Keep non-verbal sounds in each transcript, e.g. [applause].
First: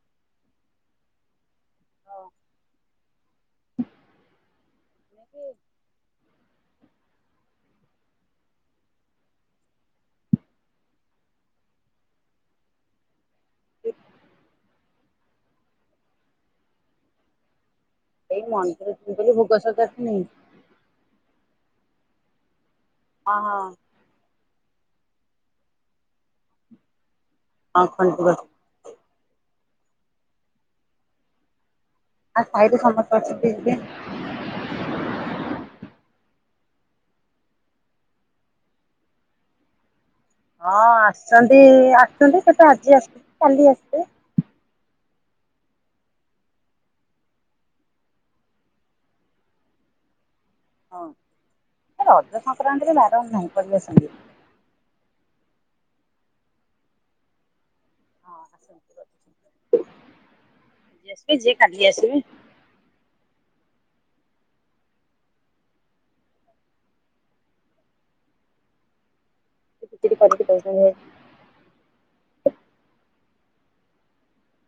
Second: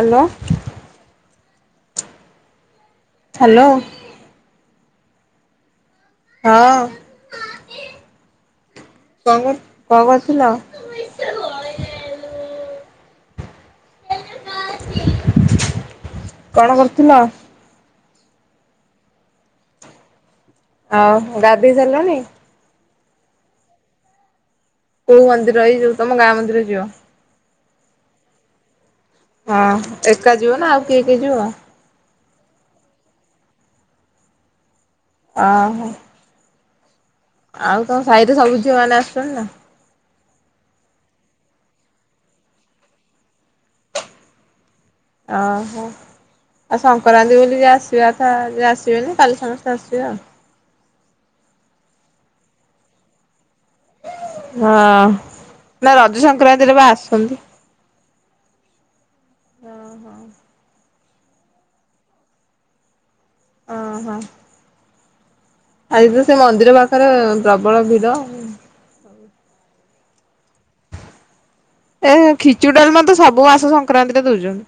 Hello. ହ। Hello. [unintelligible] ହଁ କ- କଣ କରୁଥିଲ? କଣ କରୁଥିଲ? [unintelligible] ଆଉ ଗାଧେଇ ସାରିଲଣିି? ହଁ। କୋଉ ମନ୍ଦିର ଏଇ ଯୋଉ ତମ ଗାଁ ମନ୍ଦିର ଯିବ? ଆଉ କଣ କୁହ? ହଁ ଏକା ଯିବ ନା ଆଉ କିଏ କିଏ ଯିବ? ଆଉ ସାଇରେ ସମସ୍ତେ ଅଛନ୍ତି ଯିବେ। ଅ ହ। ଆଉ ତମ ସାଇରେ ସବୁ ଝିଅମାନେ ଆସୁଚନ୍ତି ନା? ହଁ ଆସୁଚନ୍ତି ଆସୁଚନ୍ତି ସେ ତ ଆଜି ଆସି ଆସିଥିବେ କାଲି ଆସିବେ। ଅ ହ। ଆଉ ସଂକ୍ରାନ୍ତି ବୋଲି ଯିଏ ଆସିବା ଅଥା ଯିଏ ଆସିବେନି କାଲି ସମସ୍ତେ ଆସିବେ ଆଉ। ହଁ ଏ ରଜ ସଂକ୍ରାନ୍ତିରେ ବାରଣ ନାହିଁ ପଳି ଆସନ୍ତି। ହଁ ନା ରଜ ସଂକ୍ରାନ୍ତିରେ ବା ଆସନ୍ତି। ହଁ ଆସନ୍ତି ରଜ [unintelligible] ଓହୋ [unintelligible] ଯିଏ କାଲି ଆସିବେ। ଅଁ ହଁ। ଆଜି ତ ସେ ମନ୍ଦିର ପାଖେରେ ପ୍ରବଳ ଭିଡ। [unintelligible] ଏ ଖିଚୁଡି ଡାଲମା ତ ସବୁ ମାସ ସଂକ୍ରାନ୍ତିରେ ଦଉଚନ୍ତି।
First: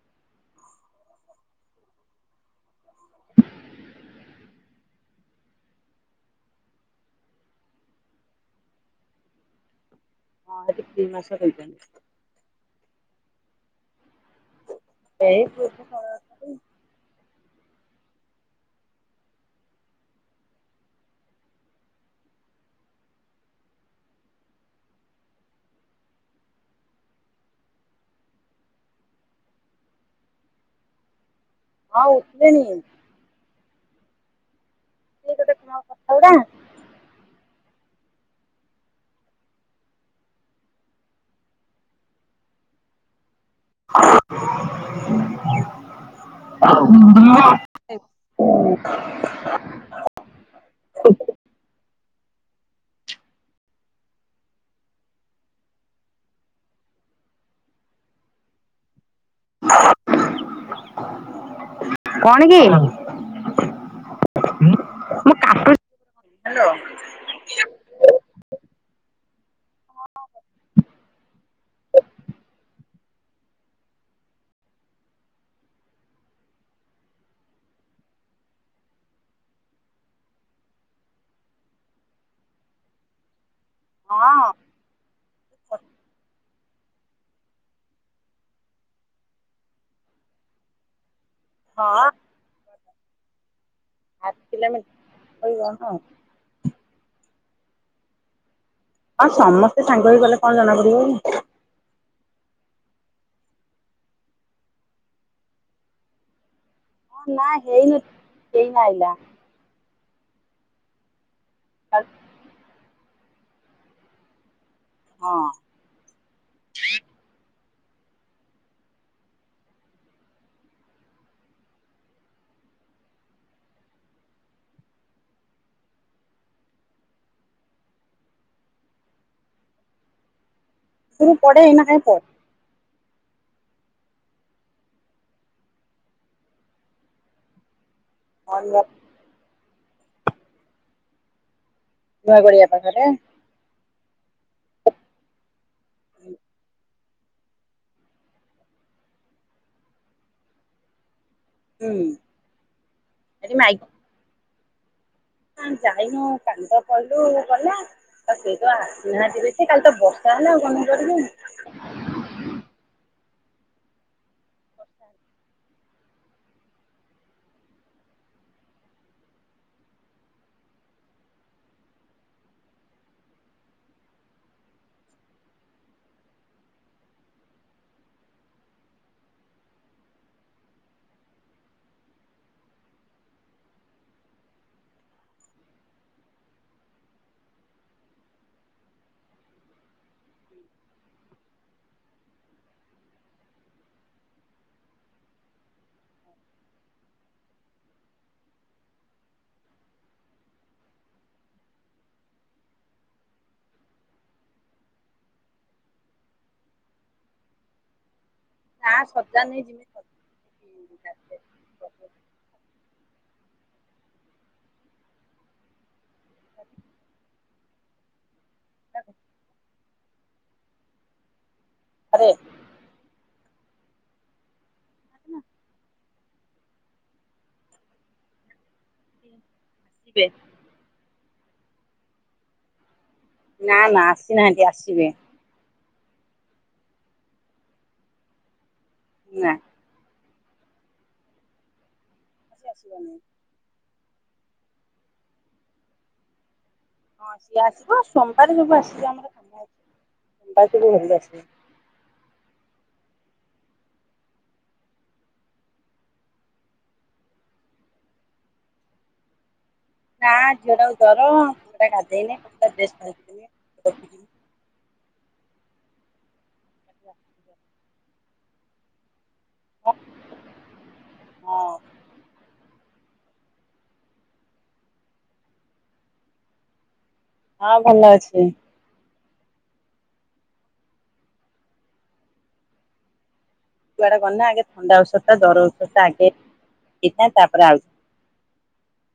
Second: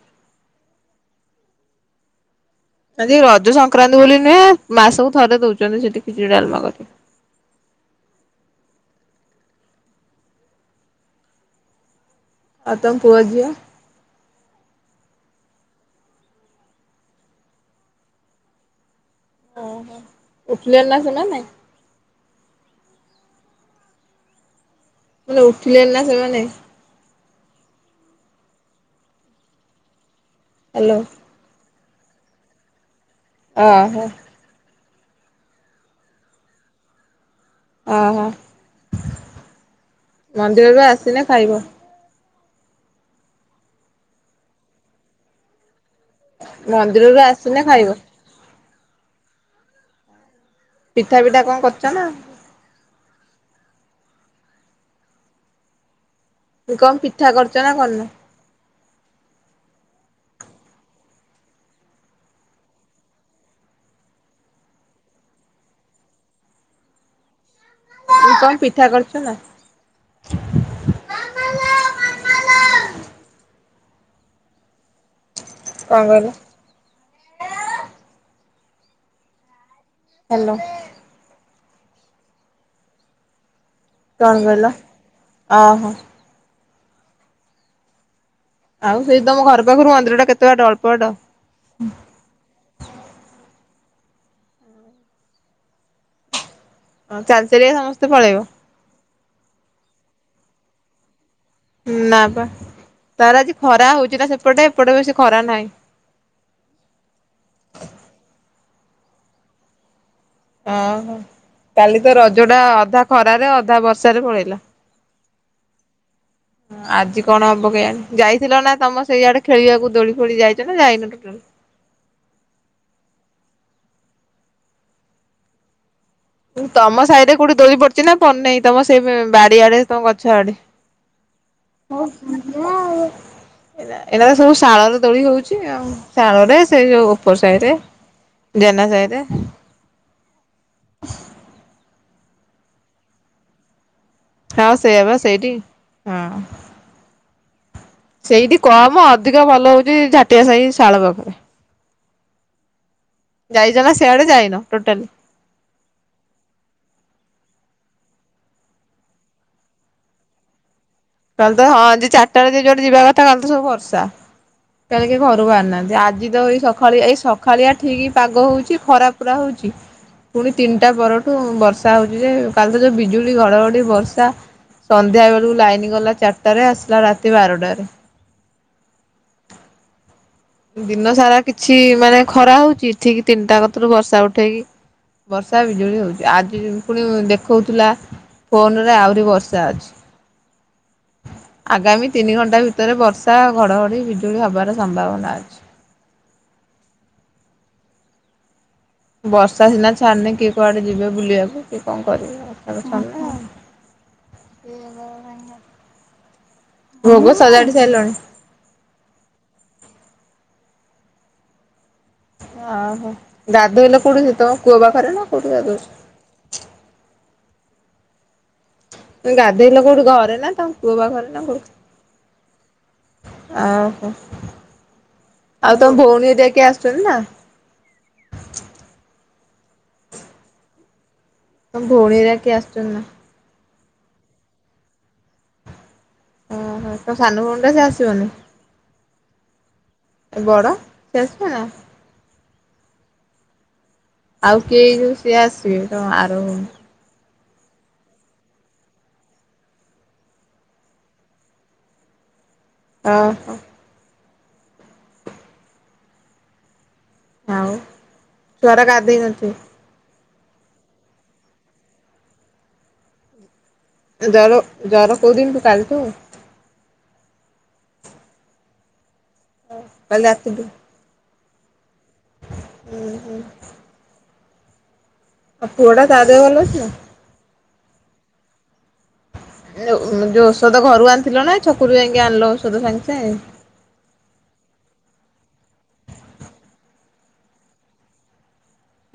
ଆଜି ରଜ ସଂକ୍ରାନ୍ତି ବୋଲି ନୁହେଁ ମାସକୁ ଥରେ ଦଉଚନ୍ତି ସେଠି ଖିଚୁଡି ଡାଲମା କରି। ହଁ ଏଇ ଫ୍ରି ମାସ ଦେଇଚନ୍ତି। ଆଉ ତମ ପୁଅ ଝିଅ? ଏଇ ପୁଅ ଏଠେ ଖେଳ ଉଁ ହୁଁ, ଉଠିଲେଣି ନା ସେମାନେ? ମୁଁ କହିଲି ଉଠିଲେଣି ନା ସେମାନେ? ହାଲୋ। ହଁ ଉଠିଲେଣି। ଅ ହୋ। ମୋ କଥାଗୁଡା? ଅ ହ ମନ୍ଦିରରୁ ଆସିଲେ ଖାଇବ? [inaudible] ମନ୍ଦିରରୁ ଆସିନେ ଖାଇବ। [inaudible] ପିଠା ଫିଠା କଣ କରିଚ ନା? ଉ କଣ ପିଠା କରିଚ ନା କରିନ? କଣ କି? ହ୍ୟାଲୋ ମୁଁ କହିଲି ପିଠା କରିଚ ନା? ହଁ ହୁଁ। କଣ କହିଲ? ହାଲୋ। ହଁ କଣ କହିଲ ଅ ହୋ। ଆଉ ସେଇ ତମ ଘର ପାଖୁରୁ ମନ୍ଦିରଟା କେତେ ବାଟ ଅଳ୍ପ ବାଟ? ହଁ। ହାପ୍ କିଲୋମି [unintelligible] ହଁ। ହଁ ଚାଲି ଚାଲିକା ସମସ୍ତେ ପଳେଇବ। ହଁ ସମସ୍ତେ ସାଙ୍ଗ ହେଇଗଲେ କଣ ଜଣା ପଡିବ କି। ନା ପା ତାର ଆଜି ଖରା ହଉଚି ନା ସେପଟେ ଏପଟେ ବେଶୀ ଖରା ନାହିଁ। ନା ହେଇ ନ ଏଇନେ ଆଇଲା। ଅ ହୋ ହଁ କାଲି ତ ରଜଟା ଅଧା ଖରାରେ ଅଧା ବର୍ଷାରେ ପଳେଇଲା। ହଁ। ହଁ ଆଜି କଣ ହବ କେଜାଣି ଯାଇଥିଲ ନା ତମ ସେଇ ଆଡେ ଖେଳିଆକୁ ଦୋଳି ଫୋଳି ଯାଇଚ ନା ଯାଇନ ଟୋଟାଲ୍? ଉଁ ତମ ସାହିରେ କୋଉଠି ଦୋଳି ପଡିଚି ନା ପଡି ନାଇଁ ତମ ସେଇ ବଁ ବାରି ଆଡେ ତମ ଗଛ ଆଡେ? ହୁଁ ପଡେ ଏଇନା କାଇଁ ପ ଯାହା ହଉ। ଏରା ଏରା ତ ସବୁ ଶାଳରେ ଦୋଳି ହଉଚି ଆଉ ଶାଳରେ ସେଇ ଯୋଉ ଉପର ସାହିରେ। ଜେନା ସାହିରେ। ନୂଆଗଳିଆ ପାଖରେ। ହଁ ସେୟା ବା ସେଇଟି ହଁ। ସେଇଟି କମ ଅଧିକ ଭଲ ହଉଚି ଝାଟିଆ ସାହି ଶାଳ ପାଖରେ। ହୁଁ। ଯାଇଚ ନା ସିଆଡେ ଯାଇନ ଟୋଟାଲି? ନା ଯାଇନୁ କାଲି ତ ପଇଲୁ ଗଲା। ତ କେଇ ତ ଆସିନାହାନ୍ତି ବେଶୀ କାଲି ତ ବର୍ଷା ହେଲା ଆଉ କନ କରିବି। କାଲି ତ ହଁ ଯିଏ ଚାରଟା ବେଳେ ଯିଏ ଯୁଆଡେ ଯିବା କଥା କାଲି ତ ସବୁ ବର୍ଷା। କାଲି କେହି ଘରୁ ବାହାରି ନାହାନ୍ତି ଆଜି ତ ଏଇ ସ ଖାଳେ ଏଇ ସଖାଳିଆ ଠିକ୍ ପାଗ ହଉଚି ଖରା ପୁରା ହଉଚି। ପୁଣି ତିନି ଟା ପରଠୁ ବର୍ଷା ହଉଚି ଯେ କାଲି ତ ଯୋଉ ବିଜୁଳି, ଘଡ଼ଘଡ଼ି, ବର୍ଷା। ସନ୍ଧ୍ୟା ବେଳୁ ଲାଇନ୍ ଗଲା ଚାରଟାରେ ଆସିଲା ରାତି ବାରଟାରେ। ଦିନ ସାରା କିଛି ମାନେ ଖରା ହଉଚି ଠିକ୍ ତିନିଟା କତିରୁ ବର୍ଷା ଉଠେଇକି ବର୍ଷା, ବିଜୁଳି ହଉଚି ଆଜି ପୁଣି ଦେଖଉଥିଲା ଫୋନ୍ ରେ ଆହୁରି ବର୍ଷା ଅଛି। [inaudible] ଆଗାମୀ ତିନି ଘଣ୍ଟା ଭିତରେ ବର୍ଷା, ଘଡ଼ଘଡ଼ି, ବିଜୁଳି ହବାର ସମ୍ଭାବନା ଅଛି। ବର୍ଷା ସିନା ଛାଡ଼ିଲେ କିଏ କୁଆଡ଼େ ଯିବେ ବୁଲିବାକୁ। କିଏ କଣ କରିବେ ଆଉ। ବର୍ଷା ତ ଛାଡ଼ୁନି ଆଉ। [unintelligible] ଭୋଗୋ ସଜାଡି ସାରିଲଣି? ନାଁ ସଜାଡ଼ିନି ଯିବି ସଜାଡ଼ିବି। ଆହୋ, ଗାଧେଇଲ କୋଉଠି? ସେ ତମ କୂଅ ପାଖରେ ନା କୋଉଠି ଗାଧୋଉଛ? ହୁଁ। ଗାଧୋଇଲ କୋଉଠି ଘରେ ନା ତମ କୂଅ ପାଖେରେ ନା କୋଉଠି? ଘରେ। ଆଉ ହଁ, ଆସିବେ ଆଉ ତମ ଭଉଣୀ ହେରିକା କିଏ ଆସିଚନ୍ତି ନା? [unintelligible] ତମ ଭଉଣୀ ହେରିକା କିିଏ ଆସିଚନ୍ତି ନା? ନା ନା ଆସିନାହାନ୍ତି ଆସିବେ। ଓହୋଃ, ତମ ସାନ ଭଉଣୀ ତ ସେ ଆସିବନି? ନା। ଆଉ ବଡ଼ ସେ ଆସିବ ନା? ସିଏ ଆସିବନି। ଆଉ କିଏ? ଯୋଉ ସିଏ ଆସିବେ ତମ ଆର ଭଉଣୀ। ହଁ ସିଏ ଆସିବ। ସୋମବାରେ ସବୁ ଆସିବେ, ଆମର କାମ ଅଛି ସୋମବାରେ ସବୁ ବନ୍ଧୁ ଆସିବେ। ଅ ହ। ଆଉ ଛୁଆ ଟା ଗାଧେଇ ନଥିବା। ଟା ଝିଅଟା କୁ ଜର ଝିଅଟା ଗାଧେଇନି [unintelligible] ଜର ଜର କୋଉ ଦିନ ଠୁ କାଲିଠୁ? [unintelligible] ହଁ, କାଲି ରାତିଠୁ। ହଁ। ଉଁ ହୁଁ। ଆଉ ପୁଅଟା ତା ଦେହ ଭଲ ଅଛି? ହଁ ଭଲ ଅଛି। ଏ ଯୋଉ ଉଁ ଯୋଉ ଔଷଧ ଘରୁ ଆଣିଥିଲ ନା, ଛକୁରୁ ଯାଇକି ଆଣିଲ ଔଷଧ ସାଙ୍ଗେ ସାଙ୍ଗେ? କୁଆଡ଼େ ଗଲା ଆଗେ ଥଣ୍ଡା ଔଷଧ ଟା ଧରେ ଔଷଧ ଟା ଆଗେ ହେଇଥାଏ। ତାପରେ ଆଉ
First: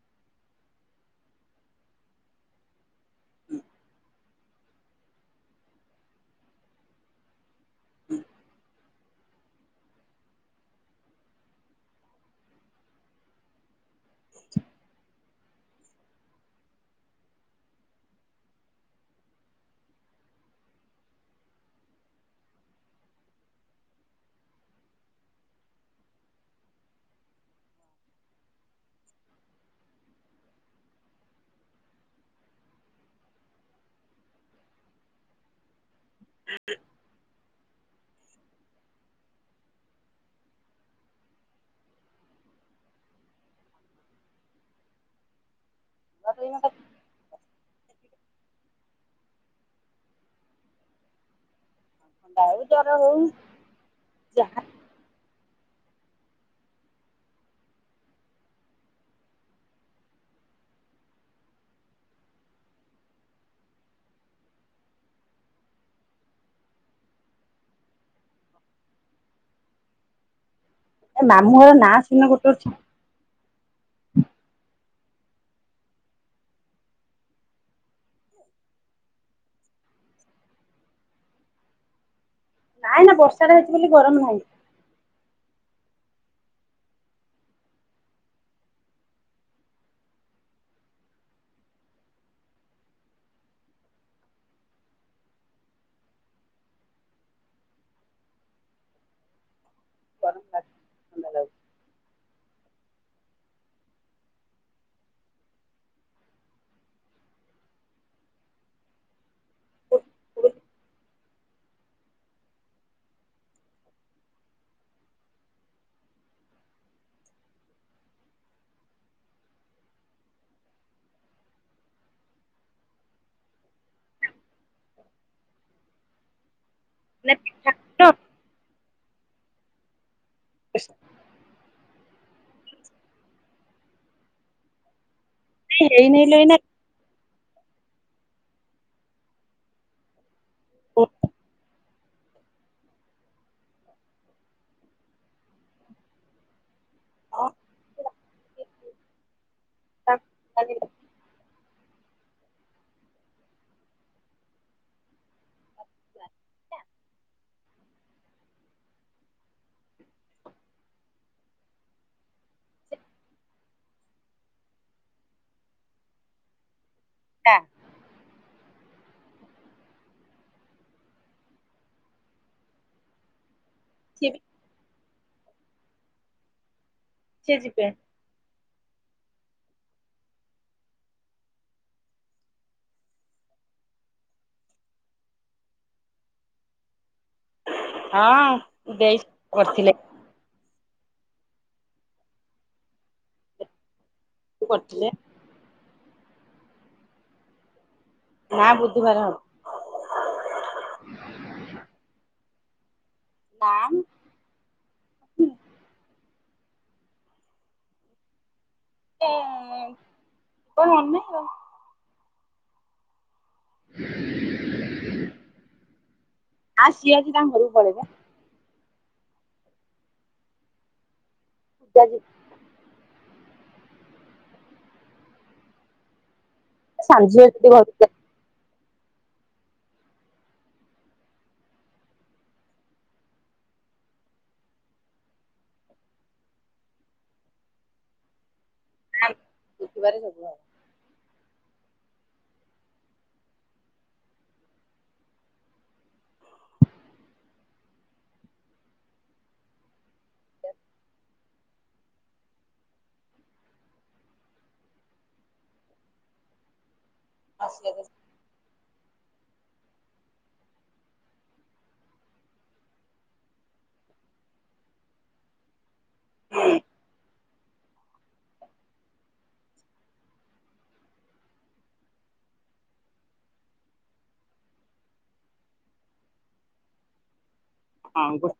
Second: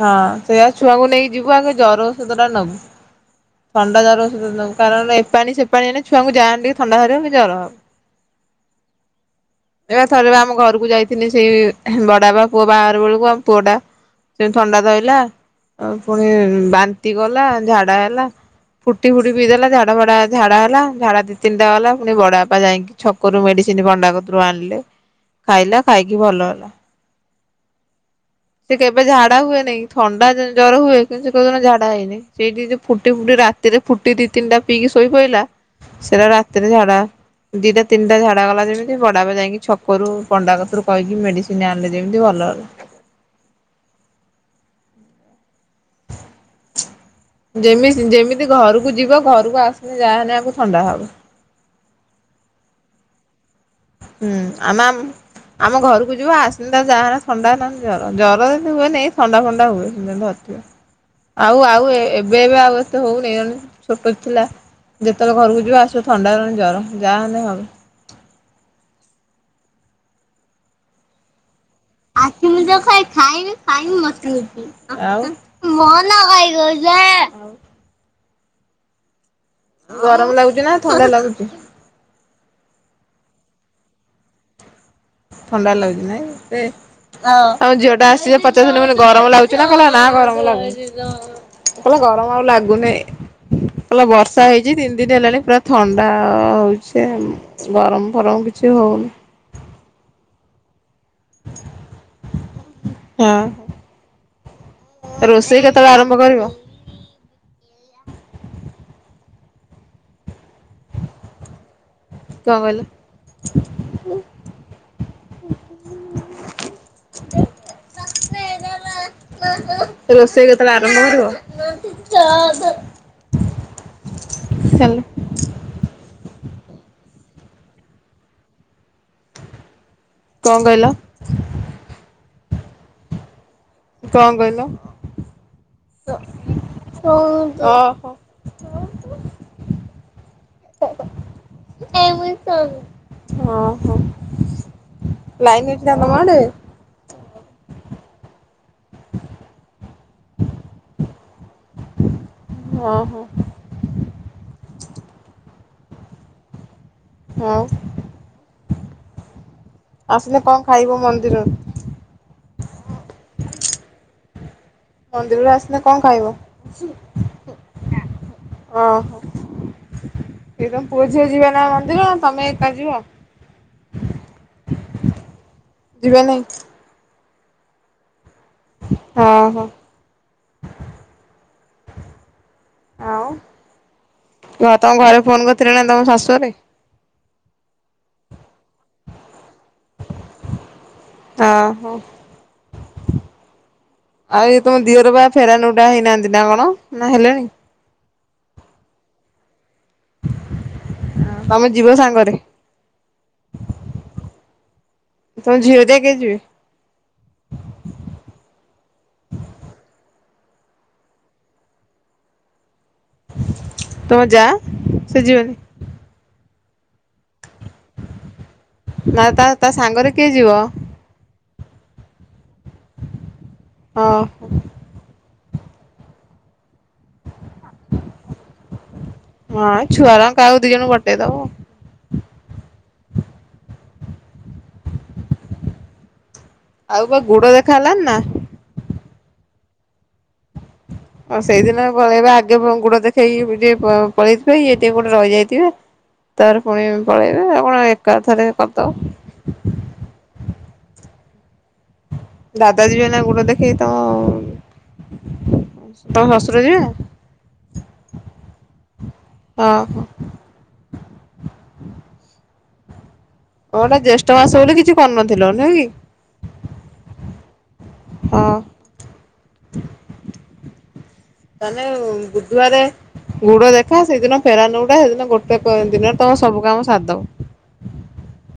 ହଁ ସେଇଆ ଛୁଆଙ୍କୁ ନେଇିକଯିବୁ ଆଗେ ଜର ଔଷଧ ଟା ନବୁ। ଥଣ୍ଡା ଜର ଔଷଧ ନବୁ କାରଣ ଏପାଣି ସେ ପାଣି ଏଇନା ଛୁଆଙ୍କୁ ଯାହା ହେଲେବି ଥଣ୍ଡା ଧରିବ କି ଜର ହବ। ହୁଁ। ଏଇବା ଥରେ ବା ଆମ ଘରକୁ ଯାଇଥିନି ସେ ବଡବାପା ପୁଅ ବାହାଘର ବେଳକୁ ଆମ ପୁଅଟା ସେମିତି ଥଣ୍ଡା ଧଇଲା ଆଉ ପୁଣି ବାନ୍ତି କଲା, ଝାଡା ହେଲା। ଫୁଟି ଫୁଟି ପିଇ ଦେଲା ଝାଡା ଫାଡା ଝାଡା ହେଲା ଝାଡା ଦି ତିନିଟା ଗଲା ଫୁଣି ବଡାବାପା ଯାଇକି ଛକରୁ ମେଡିସିନ ପଣ୍ଡା କତିରୁ ଆଣିଲେ ଖାଇଲା ଖାଇକି ଭଲ ହେଲା। ସେ କେବେ ଝାଢା ହୁଏନିଁ ଥଣ୍ଡା ଜର ହୁଏ କିନ୍ତୁ ସେ କେଉଦିନ ଝାଢା ହେଇନି। ସେଇଠି ଯୋଉ ଫୁଟି ଫୁଟି ରାତିରେ ଫୁଟି ଦି ତିନିାଟା ପିଇକି ଶୋଇ ପଇଲା ସେଟା ରାତିରେ ଝାଡା। ଦିଇଟା ତିନିଟା ଝାଡ଼ା ଗଲା ଯେମିତି ବଡାବାପା ଯାଇକି ଛକରୁ ପଣ୍ଡା କତିରୁ କହିକି ମେଡ଼ିସିନ ଆଣିଲେ ଯେମିତି ଭଲ ହେଲା। [unintelligible] ଯେମିତି ଯେମିତି ଘରକୁ ଯିବ ଘରକୁ ଆସିଲେ ଯାହାହେଲେ ୟାଙ୍କୁ ଥଣ୍ଡା ହବ। ଦାଉ ଜର ହଉ। ହୁଁ ଯାହା ଆମେ ଆମ ଆମ ଘରକୁ ଯିବ ଆସିନେ ତାକୁ ଯାହା ହେଲେ ଥଣ୍ଡା ନହେଲେ ଜର ଜର ଏମିତି ହୁଏନି ଥଣ୍ଡା ଫଣ୍ଡା ହୁଏ। ଆଉ ଆଉ ଏ ଏବେ ଏବେ ଆଉ ଏତେ ହଉନି ନହେଲେ ଛୋଟ ଥିଲା ଯେତେବେଳେ ଘରକୁ ଯିବ ଆସିବ ଥଣ୍ଡା ନହେଲେ ଜ୍ୱର ଯାହାହେଲେ ହେବ। ଏ ମାମୁଘର ନା ଆଖ ମୁଜ କାଇଁ ଖାଇନୁ। ଖାଇନୁ [unintelligible] ଆଉ [unintelligible] ଗରମ ଲାଗୁଛି ନା ଥଣ୍ଡା ଲାଗୁଛି? ନାହିଁ ନା ବର୍ଷା ଟା ହେଇଛି ବୋଲି ଗରମ ହଉନି। ଥଣ୍ଡା ଲାଗୁଛି ନାଇଁ ସେ ହଁ ଆମ ଝିଅଟା ଆସିଛି ଯେ ପଚାରୁ ଥିଲି ମୁଁ କହିଲି ଗରମ ଲାଗୁଛି ନା ଥଣ୍ଡା ନା ଗରମ ଲାଗୁନି। ଉ ଗରମ ଆଉ ଲାଗୁନି। ଲା ବର୍ଷା ହେଇଛି ତିନି ଦିନ ହେଲାଣି ପୁରା ଥଣ୍ଡା ହଉଛି ଆଉ। ଗରମ ଫରମ କିଛି ହଉନି। [unintelligible] ଥଣ୍ଡା ଲାଗୁଛି। ହୁଁ। ରୋଷେଇ କେତେବେଳେ ଆରମ୍ଭ କରିବ? କଣ କହିଲେ? [unintelligible] ରୋଷେଇ କେତେବେଳେ ଆରମ୍ଭ କରିବ? [unintelligible] ଚାଲ। ନା ପିଠା। କଣ କହିଲ? କଣ କହିଲ? କିଛି ହେଇନି ଲୋ ଏଇନା। ଓହୋ। [unintelligible] ଓହୋ। ଲାଇନ୍ ଅଛିନା ତମ ଆଡେ? [unintelligible] ହଁ ହଁ। ହଁ ଆସିଲେ କଣ ଖାଇବ ମନ୍ଦିରରୁ? ମନ୍ଦିରରୁ ଆସିଲେ କଣ ଖାଇବ? ପିଠା। ଓହୋ ସେ ତମ ପୁଅ ଝିଅ ଯିବ ନା ମନ୍ଦିର ତମେ ଏକା ଯିବ? [unintelligible] ଯିବେ ନାହିଁ। ସିଏ ଯିବେ। ହଁ ହଁ ଆଉ ହଁ ତମ ଘରେ ଫୋନ କରିଥିଲେ ନା ତମ ଶାଶୁ ରେ ହଁ ଦେଇ କରିଥିଲେ ହ ହୋ ଆଉ ଇ ତମ କରିଥିଲେ ଦିଅର ବା ଫେର ନୁଟା ହେଇନାହାନ୍ତି ନା କଣ ନା ହେଲେ ନା ବୁଧବାର ହବ ତମେ ଯିବ ସାଙ୍ଗରେ! [inaudible] ତମ ଝିଅ ହାରୀ କା ବି ଯିବେ କଣ ତୁମ ଯା ସେ ଯିବନି? ଆ ସିଏ ଆଜି ତାଙ୍କ ଘରକୁ ପଲେଇଳା ନା ତା, ତା ସାଙ୍ଗରେ କିଏ ଯିବ? ାଜି [unintelligible] ହଁ। ସାନ ଝିଅ ଅଛି ଘରଟି ହଁ ଛୁଆଗୁଡ଼ କାହାକୁ ଦି ଜଣ ପଠେ ଇ ଦବ। ଆଉ ବା ଗୁଡ ଦେଖା ହେଲଣି ନା। ନା ଦେଖିବାରେ ସବୁ ଆଉ। ହଉ ସେଇଦିନ ଭଳି ଆଗେ ଗୁଡ ଦେଖେଇକି ଟିକେ ପଳେଇଥିବେ। ଇଏ ଟିକେ କେଉଁଠି ଗୋଟେ ରହିଯାଇଥିବେ। ତାର ପୁଣି ପଳେଇବେ ଆଉ କଣ ଏକାଥରେ କରିଦବା। ଦାଦା ଯିବେ ନା ଗୋଡ ଦେଖେଇ ତମ। ତମ ଶ୍ୱଶୁର ଯିବେ। ଆସଥରେ ହଁ। ଏଇଟା ଜ୍ୟେଷ୍ଟ ମାସ ବୋଲି କିଛି କରୁନଥିଲ। ନୁହେଁ କି? ହୁଁ। ହଁ। ତାହେଲେ ବୁଧବାରେ। ଗୁଡ ଦେଖା ସେଇଦିନ ଫେରା ନଉଟା ସେଦିନ ଗୋଟେ ଦିନରେ ତମେ ସବୁ କାମ ସାରିଦେବ। ହଁପା।